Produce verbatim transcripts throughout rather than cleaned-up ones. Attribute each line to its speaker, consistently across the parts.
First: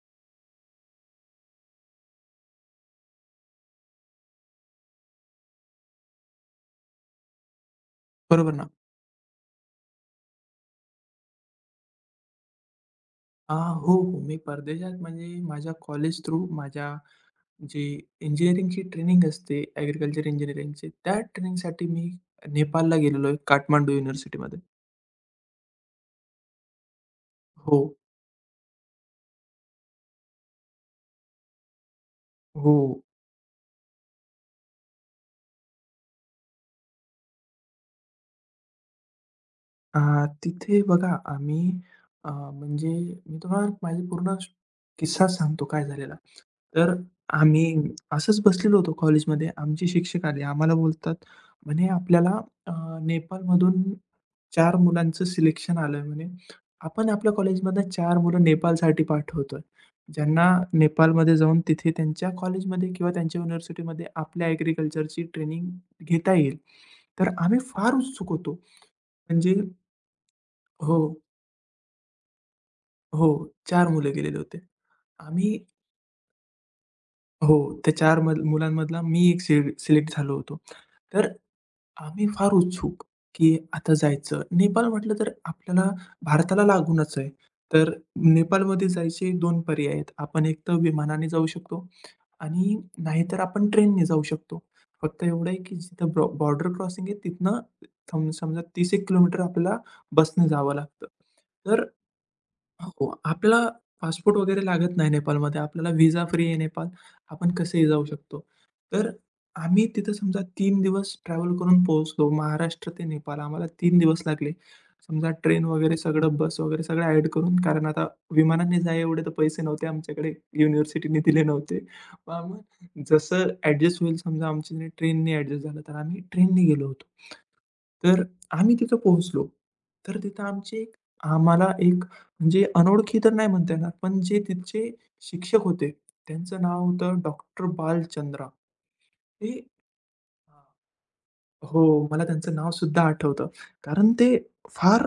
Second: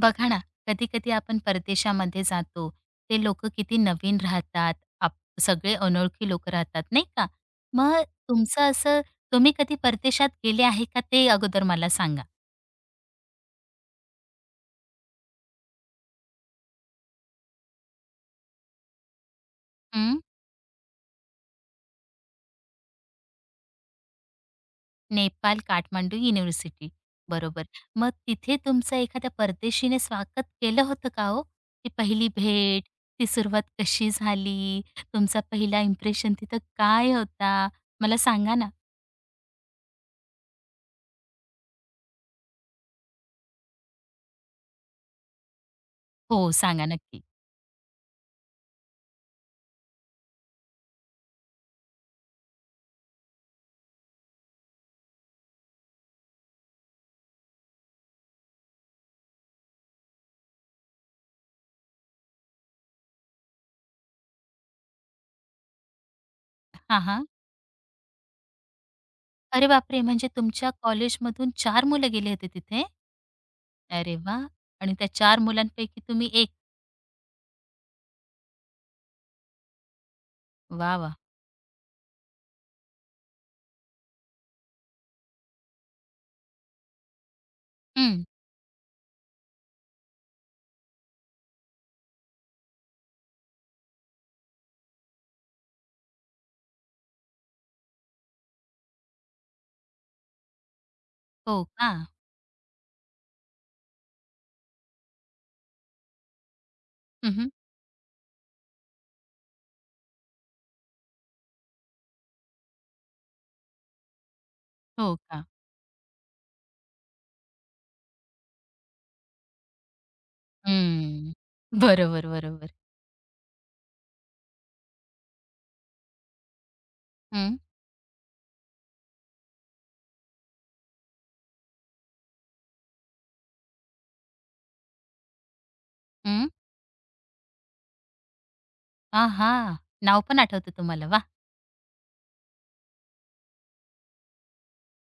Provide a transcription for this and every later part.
Speaker 1: बघा ना, कधी-कधी आपण परदेशामध्ये जातो. ते लोक किती नवीन राहतात. आप सगळे अनोळखी लोक राहतात, नाही का? मग
Speaker 2: बरोबर ना.
Speaker 1: तुमचं असं तुम्ही कधी परदेशात गेले आहे का ते अगोदर मला सांगा?
Speaker 2: अ, हो, हो. मी परदेशात म्हणजे माझ्या कॉलेज थ्रू माझ्या जी इंजिनिअरिंगची ट्रेनिंग असते,
Speaker 1: हं.
Speaker 2: ॲग्रीकल्चर इंजिनिअरिंगची, त्या ट्रेनिंगसाठी मी नेपाळला गेलेलो आहे, काठमांडू युनिव्हर्सिटीमध्ये.
Speaker 1: नेपाल काठमांडू युनिव्हर्सिटी. बरोबर.
Speaker 2: हो,
Speaker 1: मग तिथे तुमचं एखाद्या परदेशीने स्वागत केलं होतं का हो? ती पहिली
Speaker 2: हो.
Speaker 1: भेट, ती सुरुवात कशी झाली? तुमचा पहिला इम्प्रेशन तिथं काय होता? मला सांगा ना?
Speaker 2: अ, तिथे बघा आम्ही अ, म्हणजे मी तुम्हाला माझी पूर्ण किस्सा सांगतो काय झालेला.
Speaker 1: हो, सांगा
Speaker 2: तर
Speaker 1: नक्की.
Speaker 2: आम्ही असंच बसलेलो होतो कॉलेजमध्ये. आमचे शिक्षक आले. आम्हाला बोलतात म्हणे आपल्याला अ, नेपाळमधून चार मुलांचं सिलेक्शन आलंय म्हणे. आपण आपल्या कॉलेजमधनं चार मुलं नेपाळसाठी पाठवतोय. ज्यांना नेपाळमध्ये जाऊन तिथे त्यांच्या कॉलेजमध्ये किंवा त्यांच्या युनिव्हर्सिटीमध्ये आपल्या ॲग्रीकल्चरची ट्रेनिंग घेता येईल.
Speaker 1: हां, हां.
Speaker 2: तर आम्ही फार उत्सुक होतो. म्हणजे
Speaker 1: अरे बापरे! म्हणजे तुमच्या
Speaker 2: हो,
Speaker 1: कॉलेजमधून चार मुलं गेले होते तिथे?
Speaker 2: हो. चार मुलं
Speaker 1: अरे
Speaker 2: गेलेले
Speaker 1: वाह!
Speaker 2: होते.
Speaker 1: आणि त्या चार
Speaker 2: आम्ही
Speaker 1: मुलांपैकी तुम्ही एक.
Speaker 2: हो, त्या चार मध मुलांमधला मी एक सिले सिलेक्ट झालो होतो.
Speaker 1: वाह, वाह!
Speaker 2: तर आम्ही फार उत्सुक, की आता जायचं. नेपाळ म्हटलं तर आपल्याला भारताला लागूनच आहे. तर
Speaker 1: हं.
Speaker 2: नेपाळमध्ये जायचे दोन पर्याय आहेत. आपण एक तर विमानाने जाऊ शकतो आणि नाहीतर आपण ट्रेनने जाऊ शकतो. फक्त एवढं आहे, की जिथं बॉ बॉर्डर क्रॉसिंग आहे तिथनं सम समजा तीस एक किलोमीटर आपल्याला बसने जावं लागतं.
Speaker 1: हो
Speaker 2: तर
Speaker 1: का?
Speaker 2: हो, आपल्याला पासपोर्ट वगैरे लागत नाही नेपाळमध्ये. आपल्याला व्हिसा फ्री आहे नेपाळ.
Speaker 1: हं, हं.
Speaker 2: आपण कसंही जाऊ शकतो. तर आम्ही तिथं समजा तीन दिवस ट्रॅव्हल करून पोहोचलो. महाराष्ट्र ते नेपाळ आम्हाला तीन दिवस लागले.
Speaker 1: हो
Speaker 2: समजा
Speaker 1: का?
Speaker 2: ट्रेन वगैरे सगळं, बस वगैरे सगळं ॲड करून. कारण आता विमानाने जाय एवढे तर पैसे नव्हते आमच्याकडे. युनिव्हर्सिटीने
Speaker 1: हं.
Speaker 2: दिले नव्हते.
Speaker 1: बरोबर,
Speaker 2: मग
Speaker 1: बरोबर.
Speaker 2: आम्ही जसं ॲडजस्ट होईल समजा आमच्याने ट्रेनने ॲडजस्ट झालं, तर आम्ही ट्रेनने गेलो होतो.
Speaker 1: हं,
Speaker 2: तर आम्ही तिथं पोहोचलो. तर तिथं आमची एक आम्हाला एक म्हणजे अनोळखी तर नाही म्हणता येणार, पण जे तिथचे शिक्षक होते,
Speaker 1: हं.
Speaker 2: त्यांचं नाव होतं डॉक्टर बालचंद्रा.
Speaker 1: आहा!
Speaker 2: ते
Speaker 1: नाव पण आठवतं तुम्हाला. वा.
Speaker 2: हो, मला त्यांचं नावसुद्धा आठवतं. कारण ते फार,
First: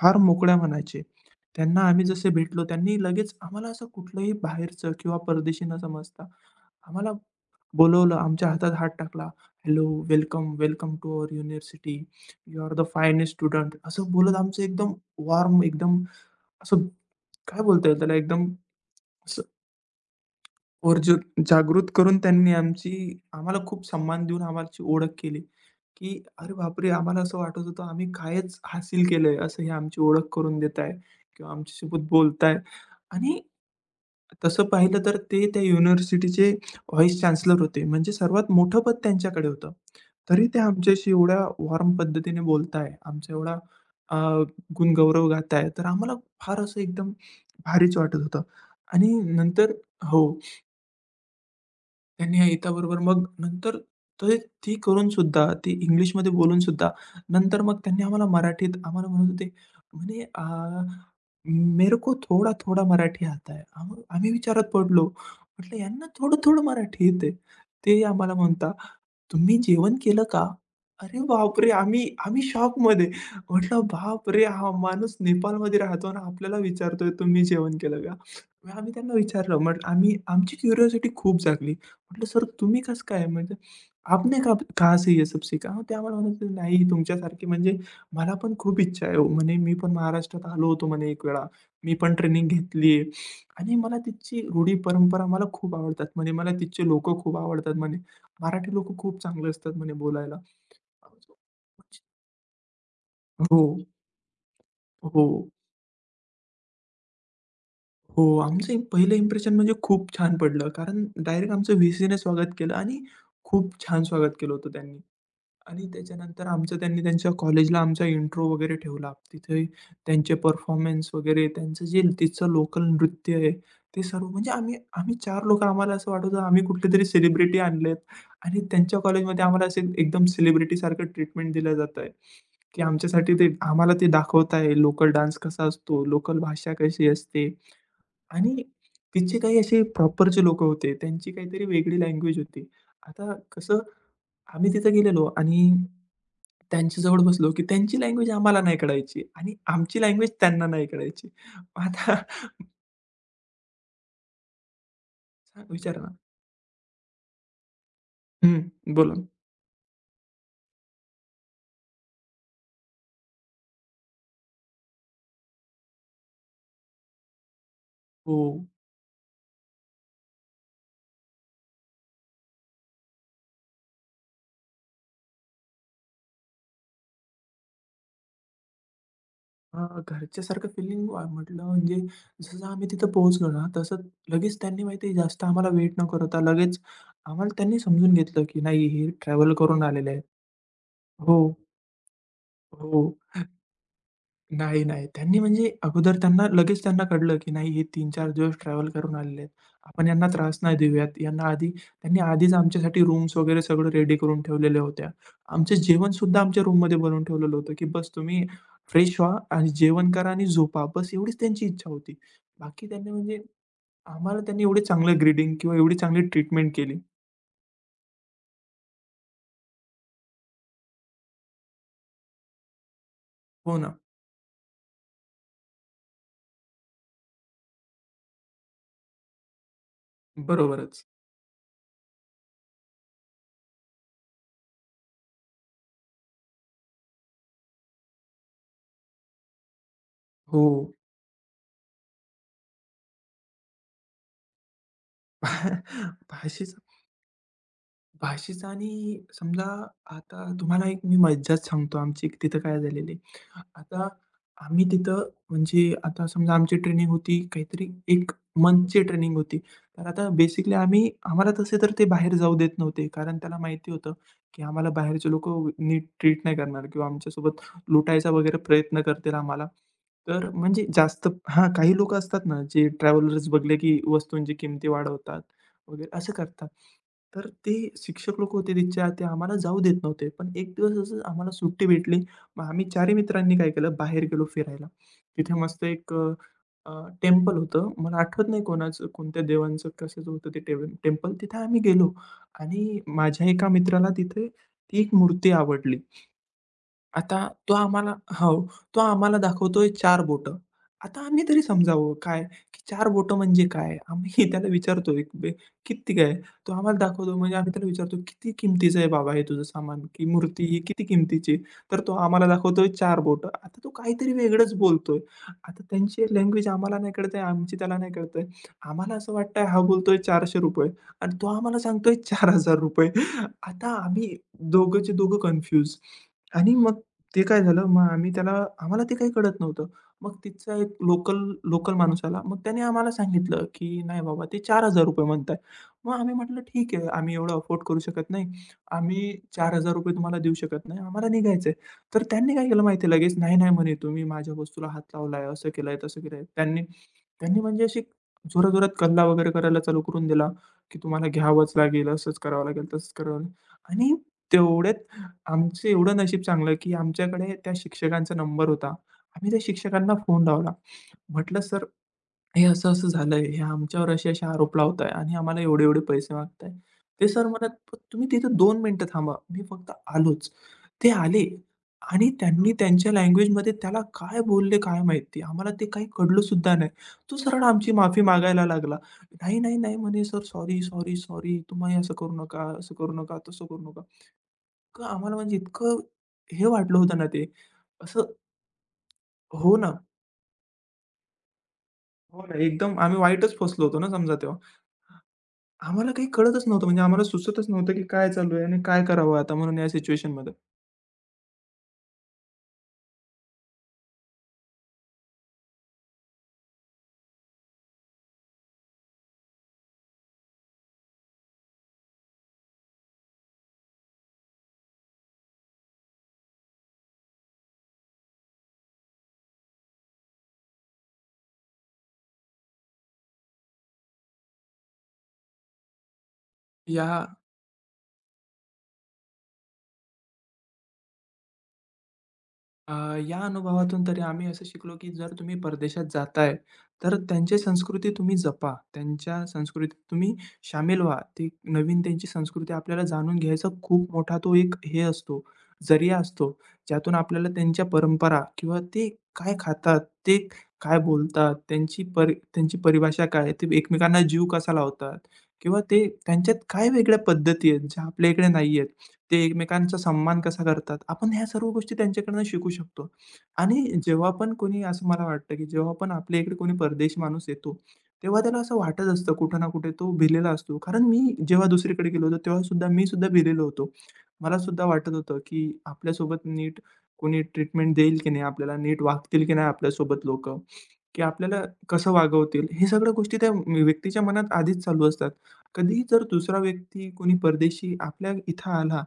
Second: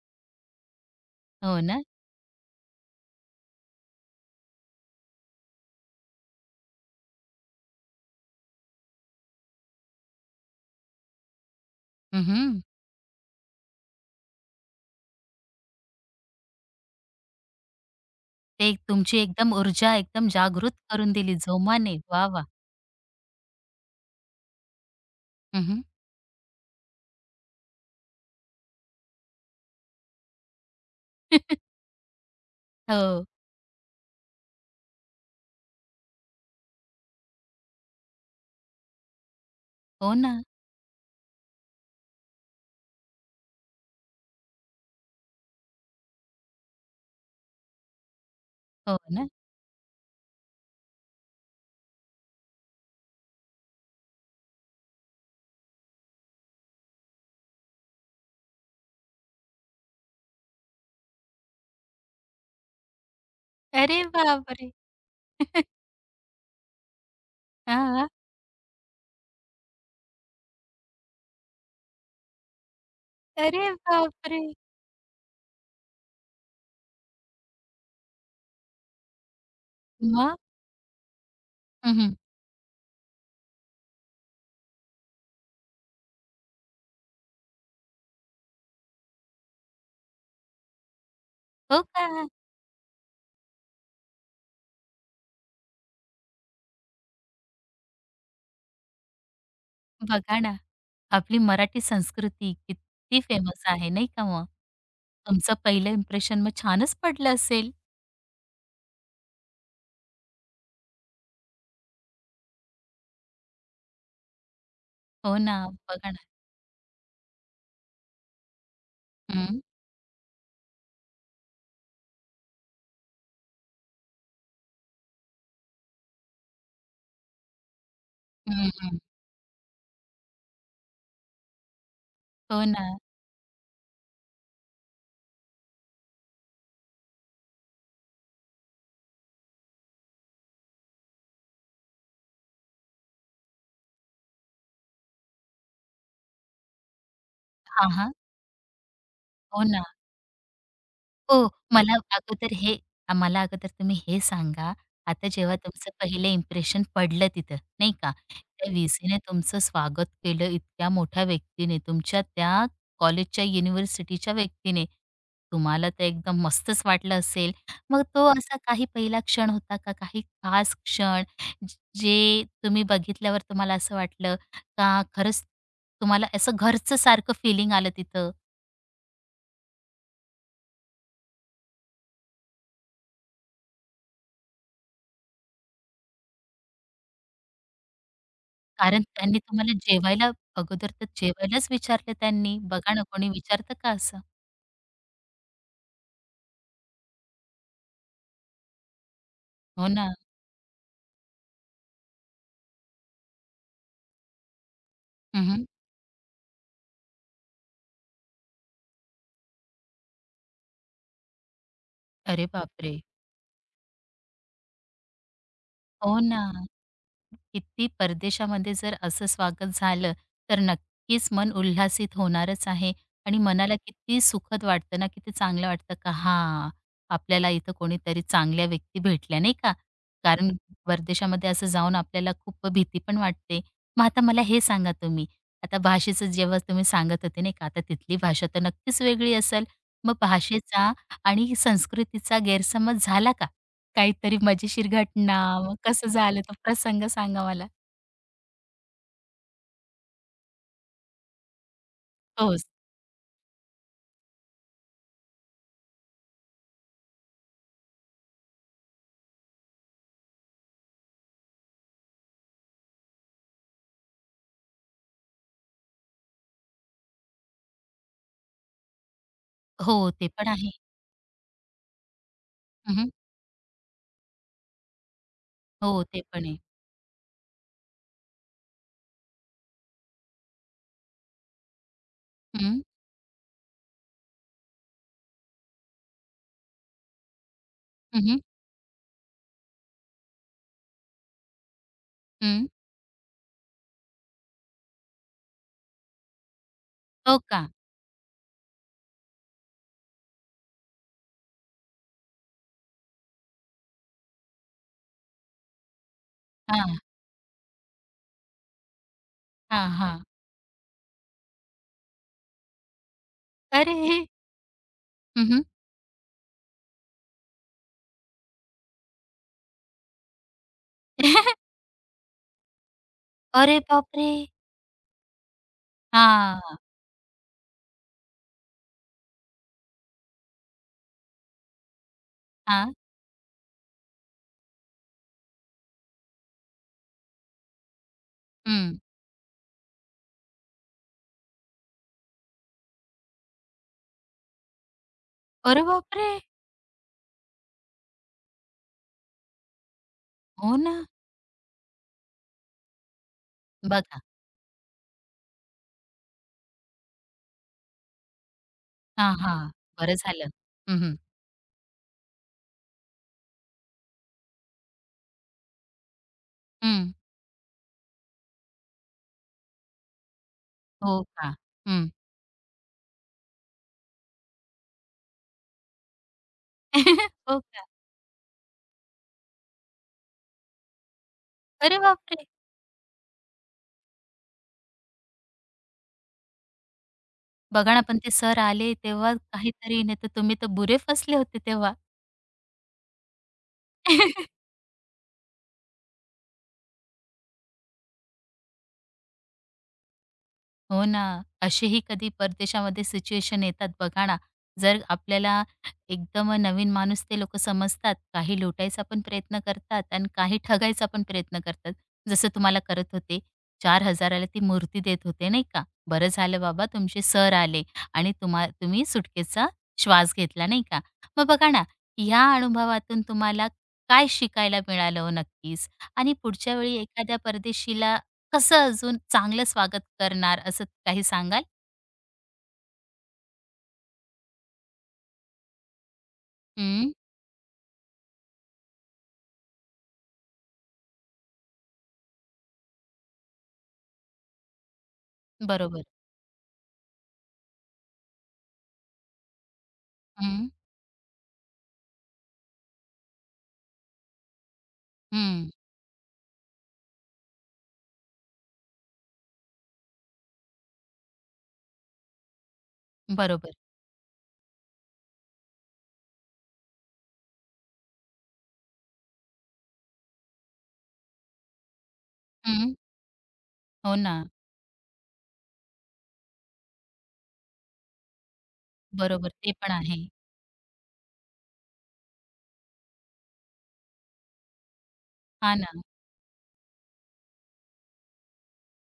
Speaker 2: फार मोकळ्या मनाचे.
Speaker 1: हो
Speaker 2: त्यांना
Speaker 1: ना?
Speaker 2: आम्ही जसे भेटलो, त्यांनी लगेच आम्हाला असं कुठलंही बाहेरचं किंवा परदेशी न समजता आम्हाला बोलावलं, आमच्या हातात हात टाकला. "Hello, welcome, welcome to our university.
Speaker 1: हं, हं.
Speaker 2: You are the finest student." असं बोलत आमचं एकदम वॉर्म, एकदम असं काय बोलता येईल त्याला, एकदम
Speaker 1: ते एक तुमची
Speaker 2: असं
Speaker 1: एकदम ऊर्जा एकदम जागृत करून दिली
Speaker 2: वर्ज- जागृत
Speaker 1: जोमाने.
Speaker 2: करून
Speaker 1: वाह, वाह!
Speaker 2: त्यांनी आमची आम्हाला खूप सन्मान देऊन आमची ओळख केली,
Speaker 1: हं.
Speaker 2: की अरे बापरे! आम्हाला असं वाटत होतं आम्ही कायच हासिल केलंय, असं हे आमची ओळख करून देत आहे किंवा आमच्यासोबत बोलताय
Speaker 1: हो.
Speaker 2: आणि तसं पाहिलं तर ते त्या युनिव्हर्सिटीचे व्हाईस चान्सलर होते. म्हणजे सर्वात मोठं पद त्यांच्याकडे होतं.
Speaker 1: हो ना.
Speaker 2: तरी ते आमच्याशी एवढ्या वॉर्म पद्धतीने बोलताय, आमचा एवढा अ, गुणगौरव गाताय, तर आम्हाला फार असं एकदम भारीच वाटत होतं
Speaker 1: हो
Speaker 2: आणि
Speaker 1: ना.
Speaker 2: नंतर हो. त्यांनी आयताबरोबर मग नंतर ते ती करून सुद्धा, ती इंग्लिशमध्ये बोलून सुद्धा, नंतर मग त्यांनी आम्हाला मराठीत आम्हाला म्हणत होते, म्हणे अ, "मेरे को थोडा-थोडा मराठी आता है." आम्हा
Speaker 1: अरे
Speaker 2: आम्ही विचारात
Speaker 1: बापरे!
Speaker 2: पडलो. म्हटलं, "यांना थोडं-थोडं मराठी येतंय." ते
Speaker 1: हां.
Speaker 2: आम्हाला म्हणता, "तुम्ही जेवण केलं का?" अरे बापरे! आम्ही आम्ही शॉकमध्ये.
Speaker 1: अरे
Speaker 2: म्हटलं,
Speaker 1: बापरे!
Speaker 2: "बापरे! हा माणूस नेपाळमध्ये राहतो आणि आपल्याला विचारतोय, तुम्ही जेवण केलं का?" मग आम्ही त्यांना विचारलं. म्हटलं आम्ही
Speaker 1: मग?
Speaker 2: आमची क्युरिओसिटी खूप जागली.
Speaker 1: हं.
Speaker 2: म्हटलं, "सर तुम्ही कसं काय?" म्हणजे "आपने कब कहाँ से ये सब सीखा?" मग त्या मला म्हणत होत्या, "नाही तुमच्यासारखी म्हणजे मला पण खूप इच्छा आहे हो." म्हणे, "मी पण महाराष्ट्रात आलो होतो म्हणे एक वेळा.
Speaker 1: हो
Speaker 2: मी पण
Speaker 1: का?
Speaker 2: ट्रेनिंग घेतली आहे आणि मला तिथची रूढी परंपरा मला खूप आवडतात." म्हणे, "मला तिथचे लोकं खूप आवडतात." म्हणे, "मराठी लोकं खूप चांगले असतात." म्हणे बोलायला.
Speaker 1: बघा ना, आपली मराठी संस्कृती किती फेमस
Speaker 2: हो,
Speaker 1: आहे नाही का मग?
Speaker 2: हो,
Speaker 1: तुमचं पहिलं इम्प्रेशन मग छानच पडलं असेल?
Speaker 2: हो. आमचं एक पहिलं इम्प्रेशन म्हणजे खूप छान पडलं कारण डायरेक्ट आमचं व्ही सीने स्वागत केलं आणि खूप छान स्वागत केलं होतं त्यांनी.
Speaker 1: हो ना.
Speaker 2: आणि
Speaker 1: बघा ना.
Speaker 2: त्याच्यानंतर आमचं त्यांनी त्यांच्या कॉलेजला आमचा इंट्रो वगैरे ठेवला.
Speaker 1: हं,
Speaker 2: तिथे त्यांचे परफॉर्मन्स वगैरे, त्यांचं जे तिथचं लोकल नृत्य आहे, ते सर्व म्हणजे आम्ही आम्ही चार लोकं आम्हाला असं वाटत होतं आम्ही कुठलेतरी सेलिब्रिटी आणलेत आणि
Speaker 1: हं, हं.
Speaker 2: त्यांच्या कॉलेजमध्ये आम्हाला असे एकदम सेलिब्रिटीसारखं ट्रीटमेंट दिलं जात आहे,
Speaker 1: हो
Speaker 2: की
Speaker 1: ना.
Speaker 2: आमच्यासाठी ते आम्हाला ते दाखवत आहे लोकल डान्स कसा असतो, लोकल भाषा कशी असते आणि तिथचे काही असे प्रॉपर जे होते, त्यांची काहीतरी वेगळी लँग्वेज होती. आता कसं आम्ही तिथे गेलेलो आणि त्यांच्याजवळ बसलो, की
Speaker 1: हां,
Speaker 2: त्यांची
Speaker 1: हां.
Speaker 2: लँग्वेज आम्हाला नाही कळायची आणि
Speaker 1: हो ना.
Speaker 2: आमची लँग्वेज त्यांना नाही कळायची.
Speaker 1: हो, मला
Speaker 2: आता
Speaker 1: अगोदर हे मला अगोदर तुम्ही हे सांगा, आता जेव्हा तुमचं
Speaker 2: विचारा ना.
Speaker 1: पहिलं इम्प्रेशन पडलं तिथं, नाही का?
Speaker 2: हं,
Speaker 1: त्या
Speaker 2: बोला.
Speaker 1: व्हीसीने तुमचं स्वागत केलं इतक्या मोठ्या व्यक्तीने, तुमच्या त्या कॉलेजच्या, युनिव्हर्सिटीच्या व्यक्तीने. तुम्हाला तर एकदम मस्तच वाटलं असेल. मग तो
Speaker 2: हो.
Speaker 1: असा काही पहिला क्षण होता का, काही खास क्षण, ज- जे तुम्ही बघितल्यावर तुम्हाला असं वाटलं का खरंच तुम्हाला असं घरचं सारखं फीलिंग आलं तिथं?
Speaker 2: अ, घरच्यासारखं फिलिंग अ, म्हटलं म्हणजे जसं आम्ही तिथं पोहोचलो ना, तसं लगेच त्यांनी माहिती आहे जास्त आम्हाला वेट न करता लगेच आम्हाला त्यांनी समजून घेतलं, की नाही
Speaker 1: कारण
Speaker 2: हे
Speaker 1: त्यांनी
Speaker 2: ट्रॅव्हल
Speaker 1: तुम्हाला
Speaker 2: करून आलेले आहेत.
Speaker 1: जेवायला अगोदर तर
Speaker 2: हो,
Speaker 1: जेवायलाच विचारलं त्यांनी. बघा ना,
Speaker 2: हो.
Speaker 1: कोणी विचारतं का असं?
Speaker 2: नाही, नाही. त्यांनी म्हणजे अगोदर त्यांना लगेच त्यांना कळलं, की नाही हे तीन चार दिवस ट्रॅव्हल करून आलेले आहेत.
Speaker 1: हो
Speaker 2: आपण
Speaker 1: ना.
Speaker 2: यांना त्रास नाही देऊयात. यांना आधी त्यांनी आधीच आमच्यासाठी रूम्स वगैरे सगळं रेडी करून ठेवलेल्या होत्या.
Speaker 1: हं.
Speaker 2: आमचं जेवणसुद्धा आमच्या रूममध्ये बनवून ठेवलेलं होतं, की बस तुम्ही फ्रेश व्हा आणि जेवण करा आणि झोपा. बस एवढीच त्यांची इच्छा होती.
Speaker 1: अरे
Speaker 2: बाकी
Speaker 1: बापरे!
Speaker 2: त्यांनी म्हणजे आम्हाला त्यांनी एवढे चांगलं ग्रीडिंग किंवा एवढी
Speaker 1: हो
Speaker 2: चांगली
Speaker 1: ना.
Speaker 2: ट्रीटमेंट केली.
Speaker 1: किती परदेशामध्ये जर असं स्वागत झालं, तर नक्कीच मन उल्हासित होणारच आहे आणि मनाला
Speaker 2: हो ना.
Speaker 1: किती सुखद वाटतं ना, किती चांगलं वाटतं का हां, आपल्याला इथं कोणीतरी चांगल्या व्यक्ती भेटल्या, नाही का? कारण
Speaker 2: बरोबरच.
Speaker 1: परदेशामध्ये असं जाऊन आपल्याला खूप भीती पण वाटते. मग आता मला हे सांगा तुम्ही, आता भाषेचं जेव्हा तुम्ही सांगत होते, नाही का? आता तिथली भाषा तर नक्कीच वेगळी असेल. मग
Speaker 2: हो.
Speaker 1: भाषेचा आणि संस्कृतीचा गैरसमज झाला का? काहीतरी मजेशीर घटना, मग कसं झालं तो
Speaker 2: भाषेचा
Speaker 1: प्रसंग सांगा मला?
Speaker 2: भाषेचा आणि समजा आता तुम्हाला एक मी मज्जाच सांगतो आमची एक
Speaker 1: हो.
Speaker 2: तिथं काय झालेली. आता आम्ही तिथं म्हणजे आता समजा आमची ट्रेनिंग होती काहीतरी एक मंथची ट्रेनिंग होती. तर आता बेसिकली आम्ही आम्हाला तसे तर ते बाहेर जाऊ देत नव्हते. कारण त्याला माहिती होतं, की आम्हाला बाहेरचे लोकं नीट ट्रीट नाही करणार किंवा आमच्यासोबत लुटायचा वगैरे प्रयत्न करतील आम्हाला.
Speaker 1: हो, ते पण
Speaker 2: तर
Speaker 1: आहे.
Speaker 2: म्हणजे जास्त हां, काही लोकं असतात ना, जे
Speaker 1: हं, हं.
Speaker 2: ट्रॅव्हलर्स बघले की वस्तूंची किमती वाढवतात
Speaker 1: हो,
Speaker 2: वगैरे
Speaker 1: ते
Speaker 2: असं
Speaker 1: पण आहे.
Speaker 2: करतात. तर ते शिक्षक लोकं होते तिच्या ते आम्हाला जाऊ देत नव्हते. पण एक दिवस असं आम्हाला सुट्टी भेटली मग
Speaker 1: हं,
Speaker 2: आम्ही चारही मित्रांनी काय केलं, बाहेर गेलो फिरायला. तिथे मस्त एक अ, अ, टेम्पल होतं. मला
Speaker 1: हं, हं,
Speaker 2: आठवत नाही कोणाचं, कोणत्या देवांचं, कशाचं होतं ते टेम टेम्पल. तिथे आम्ही गेलो आणि माझ्या एका मित्राला तिथे ती एक मूर्ती आवडली.
Speaker 1: हो
Speaker 2: आता
Speaker 1: का?
Speaker 2: तो आम्हाला हो, तो आम्हाला दाखवतोय चार बोटं. आता आम्ही तरी समजावं काय, की चार बोटं म्हणजे काय? आम्ही त्याला विचारतोय बे किती काय? तो
Speaker 1: हां,
Speaker 2: आम्हाला दाखवतो म्हणजे आम्ही त्याला विचारतो, "किती किमतीचं आहे बाबा हे तुझं
Speaker 1: हां,
Speaker 2: सामान?
Speaker 1: हां.
Speaker 2: की मूर्ती ही किती किमतीची तर तो आम्हाला दाखवतोय चार बोटं. आता तो
Speaker 1: अरे!
Speaker 2: काहीतरी वेगळंच बोलतोय.
Speaker 1: हं.
Speaker 2: आता त्यांची लँग्वेज आम्हाला नाही कळत आहे, आमची त्याला नाही कळत आहे. आम्हाला असं वाटतंय हा बोलतोय ₹चारशे रुपये आणि तो आम्हाला सांगतोय ₹चार हजार रुपये.
Speaker 1: अरे
Speaker 2: आता
Speaker 1: बापरे!
Speaker 2: आम्ही दोघंच्या दोघं कन्फ्यूज
Speaker 1: हां,
Speaker 2: आणि मग ते काय झालं, मग आम्ही त्याला आम्हाला ते काही कळत नव्हतं. मग तिथचा एक लोकल लोकल माणूस आला. मग त्याने
Speaker 1: हां.
Speaker 2: आम्हाला सांगितलं, की "नाही बाबा, ते ₹चार हजार रुपये म्हणताय." मग आम्ही म्हटलं, "ठीक आहे, आम्ही एवढं अफोर्ड करू शकत नाही.
Speaker 1: हं.
Speaker 2: आम्ही ₹चार हजार रुपये तुम्हाला देऊ शकत नाही. आम्हाला निघायचं तर त्यांनी काय केलं माहिती लगेच, "नाही, नाही," म्हणे, "तुम्ही माझ्या वस्तूला हात लावलाय, असं
Speaker 1: अरे
Speaker 2: केलंय, तसं
Speaker 1: बापरे!
Speaker 2: केलंय." त्यांनी त्यांनी म्हणजे अशी जोराजोरात कल्ला वगैरे करायला चालू करून दिला,
Speaker 1: हो ना.
Speaker 2: की "तुम्हाला घ्यावंच लागेल, असंच करावं लागेल, तसंच करावं लागेल." आणि
Speaker 1: बघा.
Speaker 2: तेवढ्यात आमचं एवढं नशीब चांगलं, की आमच्याकडे त्या शिक्षकांचा नंबर होता.
Speaker 1: हां,
Speaker 2: आम्ही
Speaker 1: हां.
Speaker 2: त्या
Speaker 1: बरं
Speaker 2: शिक्षकांना फोन
Speaker 1: झालं.
Speaker 2: लावला.
Speaker 1: हं, हं.
Speaker 2: म्हटलं, "सर, हे असं-असं झालंय. हे आमच्यावर असे-असे आरोप लावताय आणि आम्हाला एवढे-एवढे पैसे मागताय." ते सर म्हणत, "पण तुम्ही तिथे दोन मिनिटं थांबा. मी फक्त आलोच." ते
Speaker 1: हो
Speaker 2: आले
Speaker 1: का? हं.
Speaker 2: आणि त्यांनी त्यांच्या लँग्वेजमध्ये त्याला काय बोलले काय माहिती. आम्हाला ते काही कळलं सुद्धा नाही. तो
Speaker 1: हो
Speaker 2: सरळ
Speaker 1: का?
Speaker 2: आमची माफी मागायला लागला. "नाही, नाही, नाही," म्हणे, "सर, सॉरी, सॉरी, सॉरी. तुम्ही
Speaker 1: अरे
Speaker 2: असं करू
Speaker 1: बापरे!
Speaker 2: नका, असं करू नका, तसं करू नका." इतकं आम्हाला म्हणजे इतकं हे वाटलं होतं ना ते.
Speaker 1: बघा ना, पण ते
Speaker 2: असं
Speaker 1: सर आले तेव्हा
Speaker 2: हो ना,
Speaker 1: काहीतरी, नाहीतर तुम्ही तर बुरे फसले होते तेव्हा.
Speaker 2: हो ना, एकदम आम्ही वाईटच फसलो होतो ना समजा तेव्हा. आम्हाला काही कळतच नव्हतं म्हणजे आम्हाला सुचतच नव्हतं की काय चालू आहे आणि काय करावं आता म्हणून या सिच्युएशनमध्ये.
Speaker 1: हो ना. असेही कधी परदेशामध्ये सिच्युएशन येतात बघा ना. जर आपल्याला एकदम नवीन माणूस ते लोकं समजतात, काही लुटायचा पण प्रयत्न करतात आणि काही ठगायचा पण प्रयत्न करतात. जसं तुम्हाला करत होते. चार हजार ला ती मूर्ती देत होते नाही का. बरं झालं बाबा तुमचे सर आले आणि तुम्हा तुम्ही सुटकेचा श्वास घेतला नाही का. मग बघा ना, ह्या अनुभवातून तुम्हाला काय शिकायला मिळालं हो नक्कीच? आणि पुढच्या वेळी
Speaker 2: या
Speaker 1: एखाद्या परदेशीला कसं अजून चांगलं स्वागत करणार असं काही सांगाल?
Speaker 2: अ, या अनुभवातून तरी आम्ही असं शिकलो, की जर तुम्ही परदेशात जाताय,
Speaker 1: हं,
Speaker 2: तर त्यांची संस्कृती तुम्ही जपा. त्यांच्या संस्कृतीत तुम्ही शामील व्हा. ती नवीन त्यांची संस्कृती आपल्याला जाणून घ्यायचा खूप मोठा तो एक हे असतो,
Speaker 1: बरोबर.
Speaker 2: जरिया असतो, ज्यातून आपल्याला त्यांच्या परंपरा किंवा ते काय खातात, ते
Speaker 1: हं,
Speaker 2: काय बोलतात, त्यांची परि त्यांची परिभाषा काय ते एकमेकांना जीव कसा लावतात
Speaker 1: हं,
Speaker 2: किंवा ते त्यांच्यात काय वेगळ्या पद्धती आहेत, ज्या आपल्या इकडे नाहीयेत. ते एकमेकांचा सन्मान कसा करतात, आपण ह्या सर्व गोष्टी त्यांच्याकडनं शिकू शकतो.
Speaker 1: बरोबर.
Speaker 2: आणि जेव्हा पण कोणी असं मला वाटतं, की जेव्हा पण आपल्या इकडे कोणी परदेशी माणूस येतो, तेव्हा त्याला असं वाटत असतं कुठे ना कुठे तो भिलेला असतो. कारण मी जेव्हा दुसरीकडे गेलो होतो, तेव्हा सुद्धा
Speaker 1: हं,
Speaker 2: मी सुद्धा भिलेलो होतो.
Speaker 1: हो ना.
Speaker 2: मला सुद्धा वाटत होतं, की आपल्यासोबत नीट कोणी ट्रीटमेंट देईल की नाही आपल्याला, नीट वागतील
Speaker 1: बरोबर.
Speaker 2: की नाही
Speaker 1: ते पण आहे.
Speaker 2: आपल्यासोबत लोकं, की आपल्याला कसं वागवतील, हे सगळ्या गोष्टी त्या व्यक्तीच्या मनात आधीच चालू असतात.
Speaker 1: हां ना.
Speaker 2: कधीही जर दुसरा व्यक्ती कोणी परदेशी आपल्या इथं आला,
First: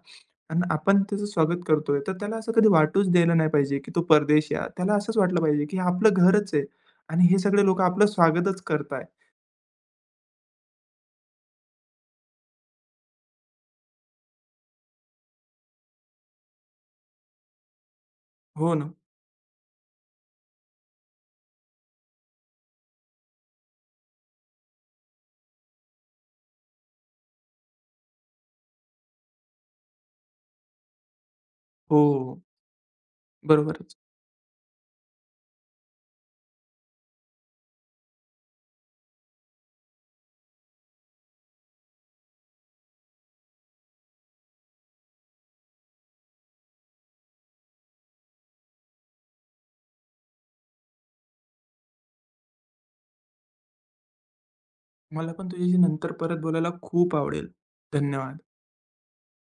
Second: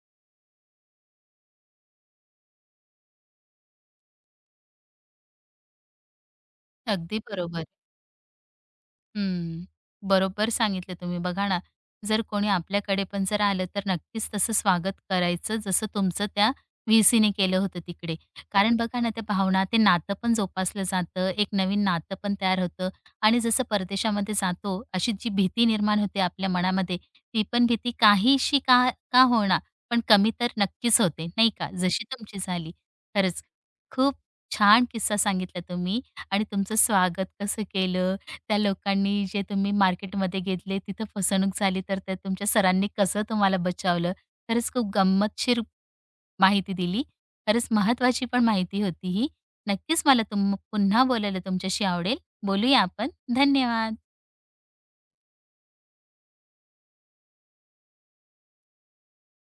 Speaker 2: आणि आपण त्याचं स्वागत करतोय, तर त्याला असं कधी वाटूच द्यायला नाही पाहिजे, की तो परदेशी आहे. त्याला असंच वाटलं पाहिजे, की हे आपलं घरच आहे
Speaker 1: अगदी
Speaker 2: आणि हे
Speaker 1: बरोबर.
Speaker 2: सगळे लोकं आपलं स्वागतच करताय.
Speaker 1: हं. बरोबर सांगितलं तुम्ही. बघा ना, जर कोणी आपल्याकडे पण जर आलं, तर नक्कीच तसं स्वागत करायचं, जसं तुमचं त्या व्ही-सीने केलं होतं तिकडे.
Speaker 2: हो
Speaker 1: कारण
Speaker 2: ना.
Speaker 1: बघा ना, त्या भावना, ते नातं पण जोपासलं जातं, एक नवीन नातं पण तयार होतं आणि जसं परदेशामध्ये जातो, अशी जी भीती निर्माण होते आपल्या मनामध्ये, ती पण भीती काहीशी का का होईना, पण कमी तर नक्कीच होते, नाही का?
Speaker 2: हो,
Speaker 1: जशी
Speaker 2: हो,
Speaker 1: तुमची
Speaker 2: हो.
Speaker 1: झाली. खरंच
Speaker 2: बरोबरच.
Speaker 1: खूप छान किस्सा सांगितला तुम्ही आणि तुमचं स्वागत कसं केलं, त्या लोकांनी जे तुम्ही मार्केटमध्ये घेतले तिथं फसवणूक झाली तर त्या तुमच्या सरांनी कसं तुम्हाला बचावलं. खरंच खूप गंमतशीर माहिती दिली. खरंच महत्वाची पण माहिती होती ही. नक्कीच मला तुम पुन्हा बोलायला तुमच्याशी आवडेल. बोलूया आपण. धन्यवाद.
Speaker 2: मला पण तुझ्याशी नंतर परत बोलायला खूप आवडेल. धन्यवाद.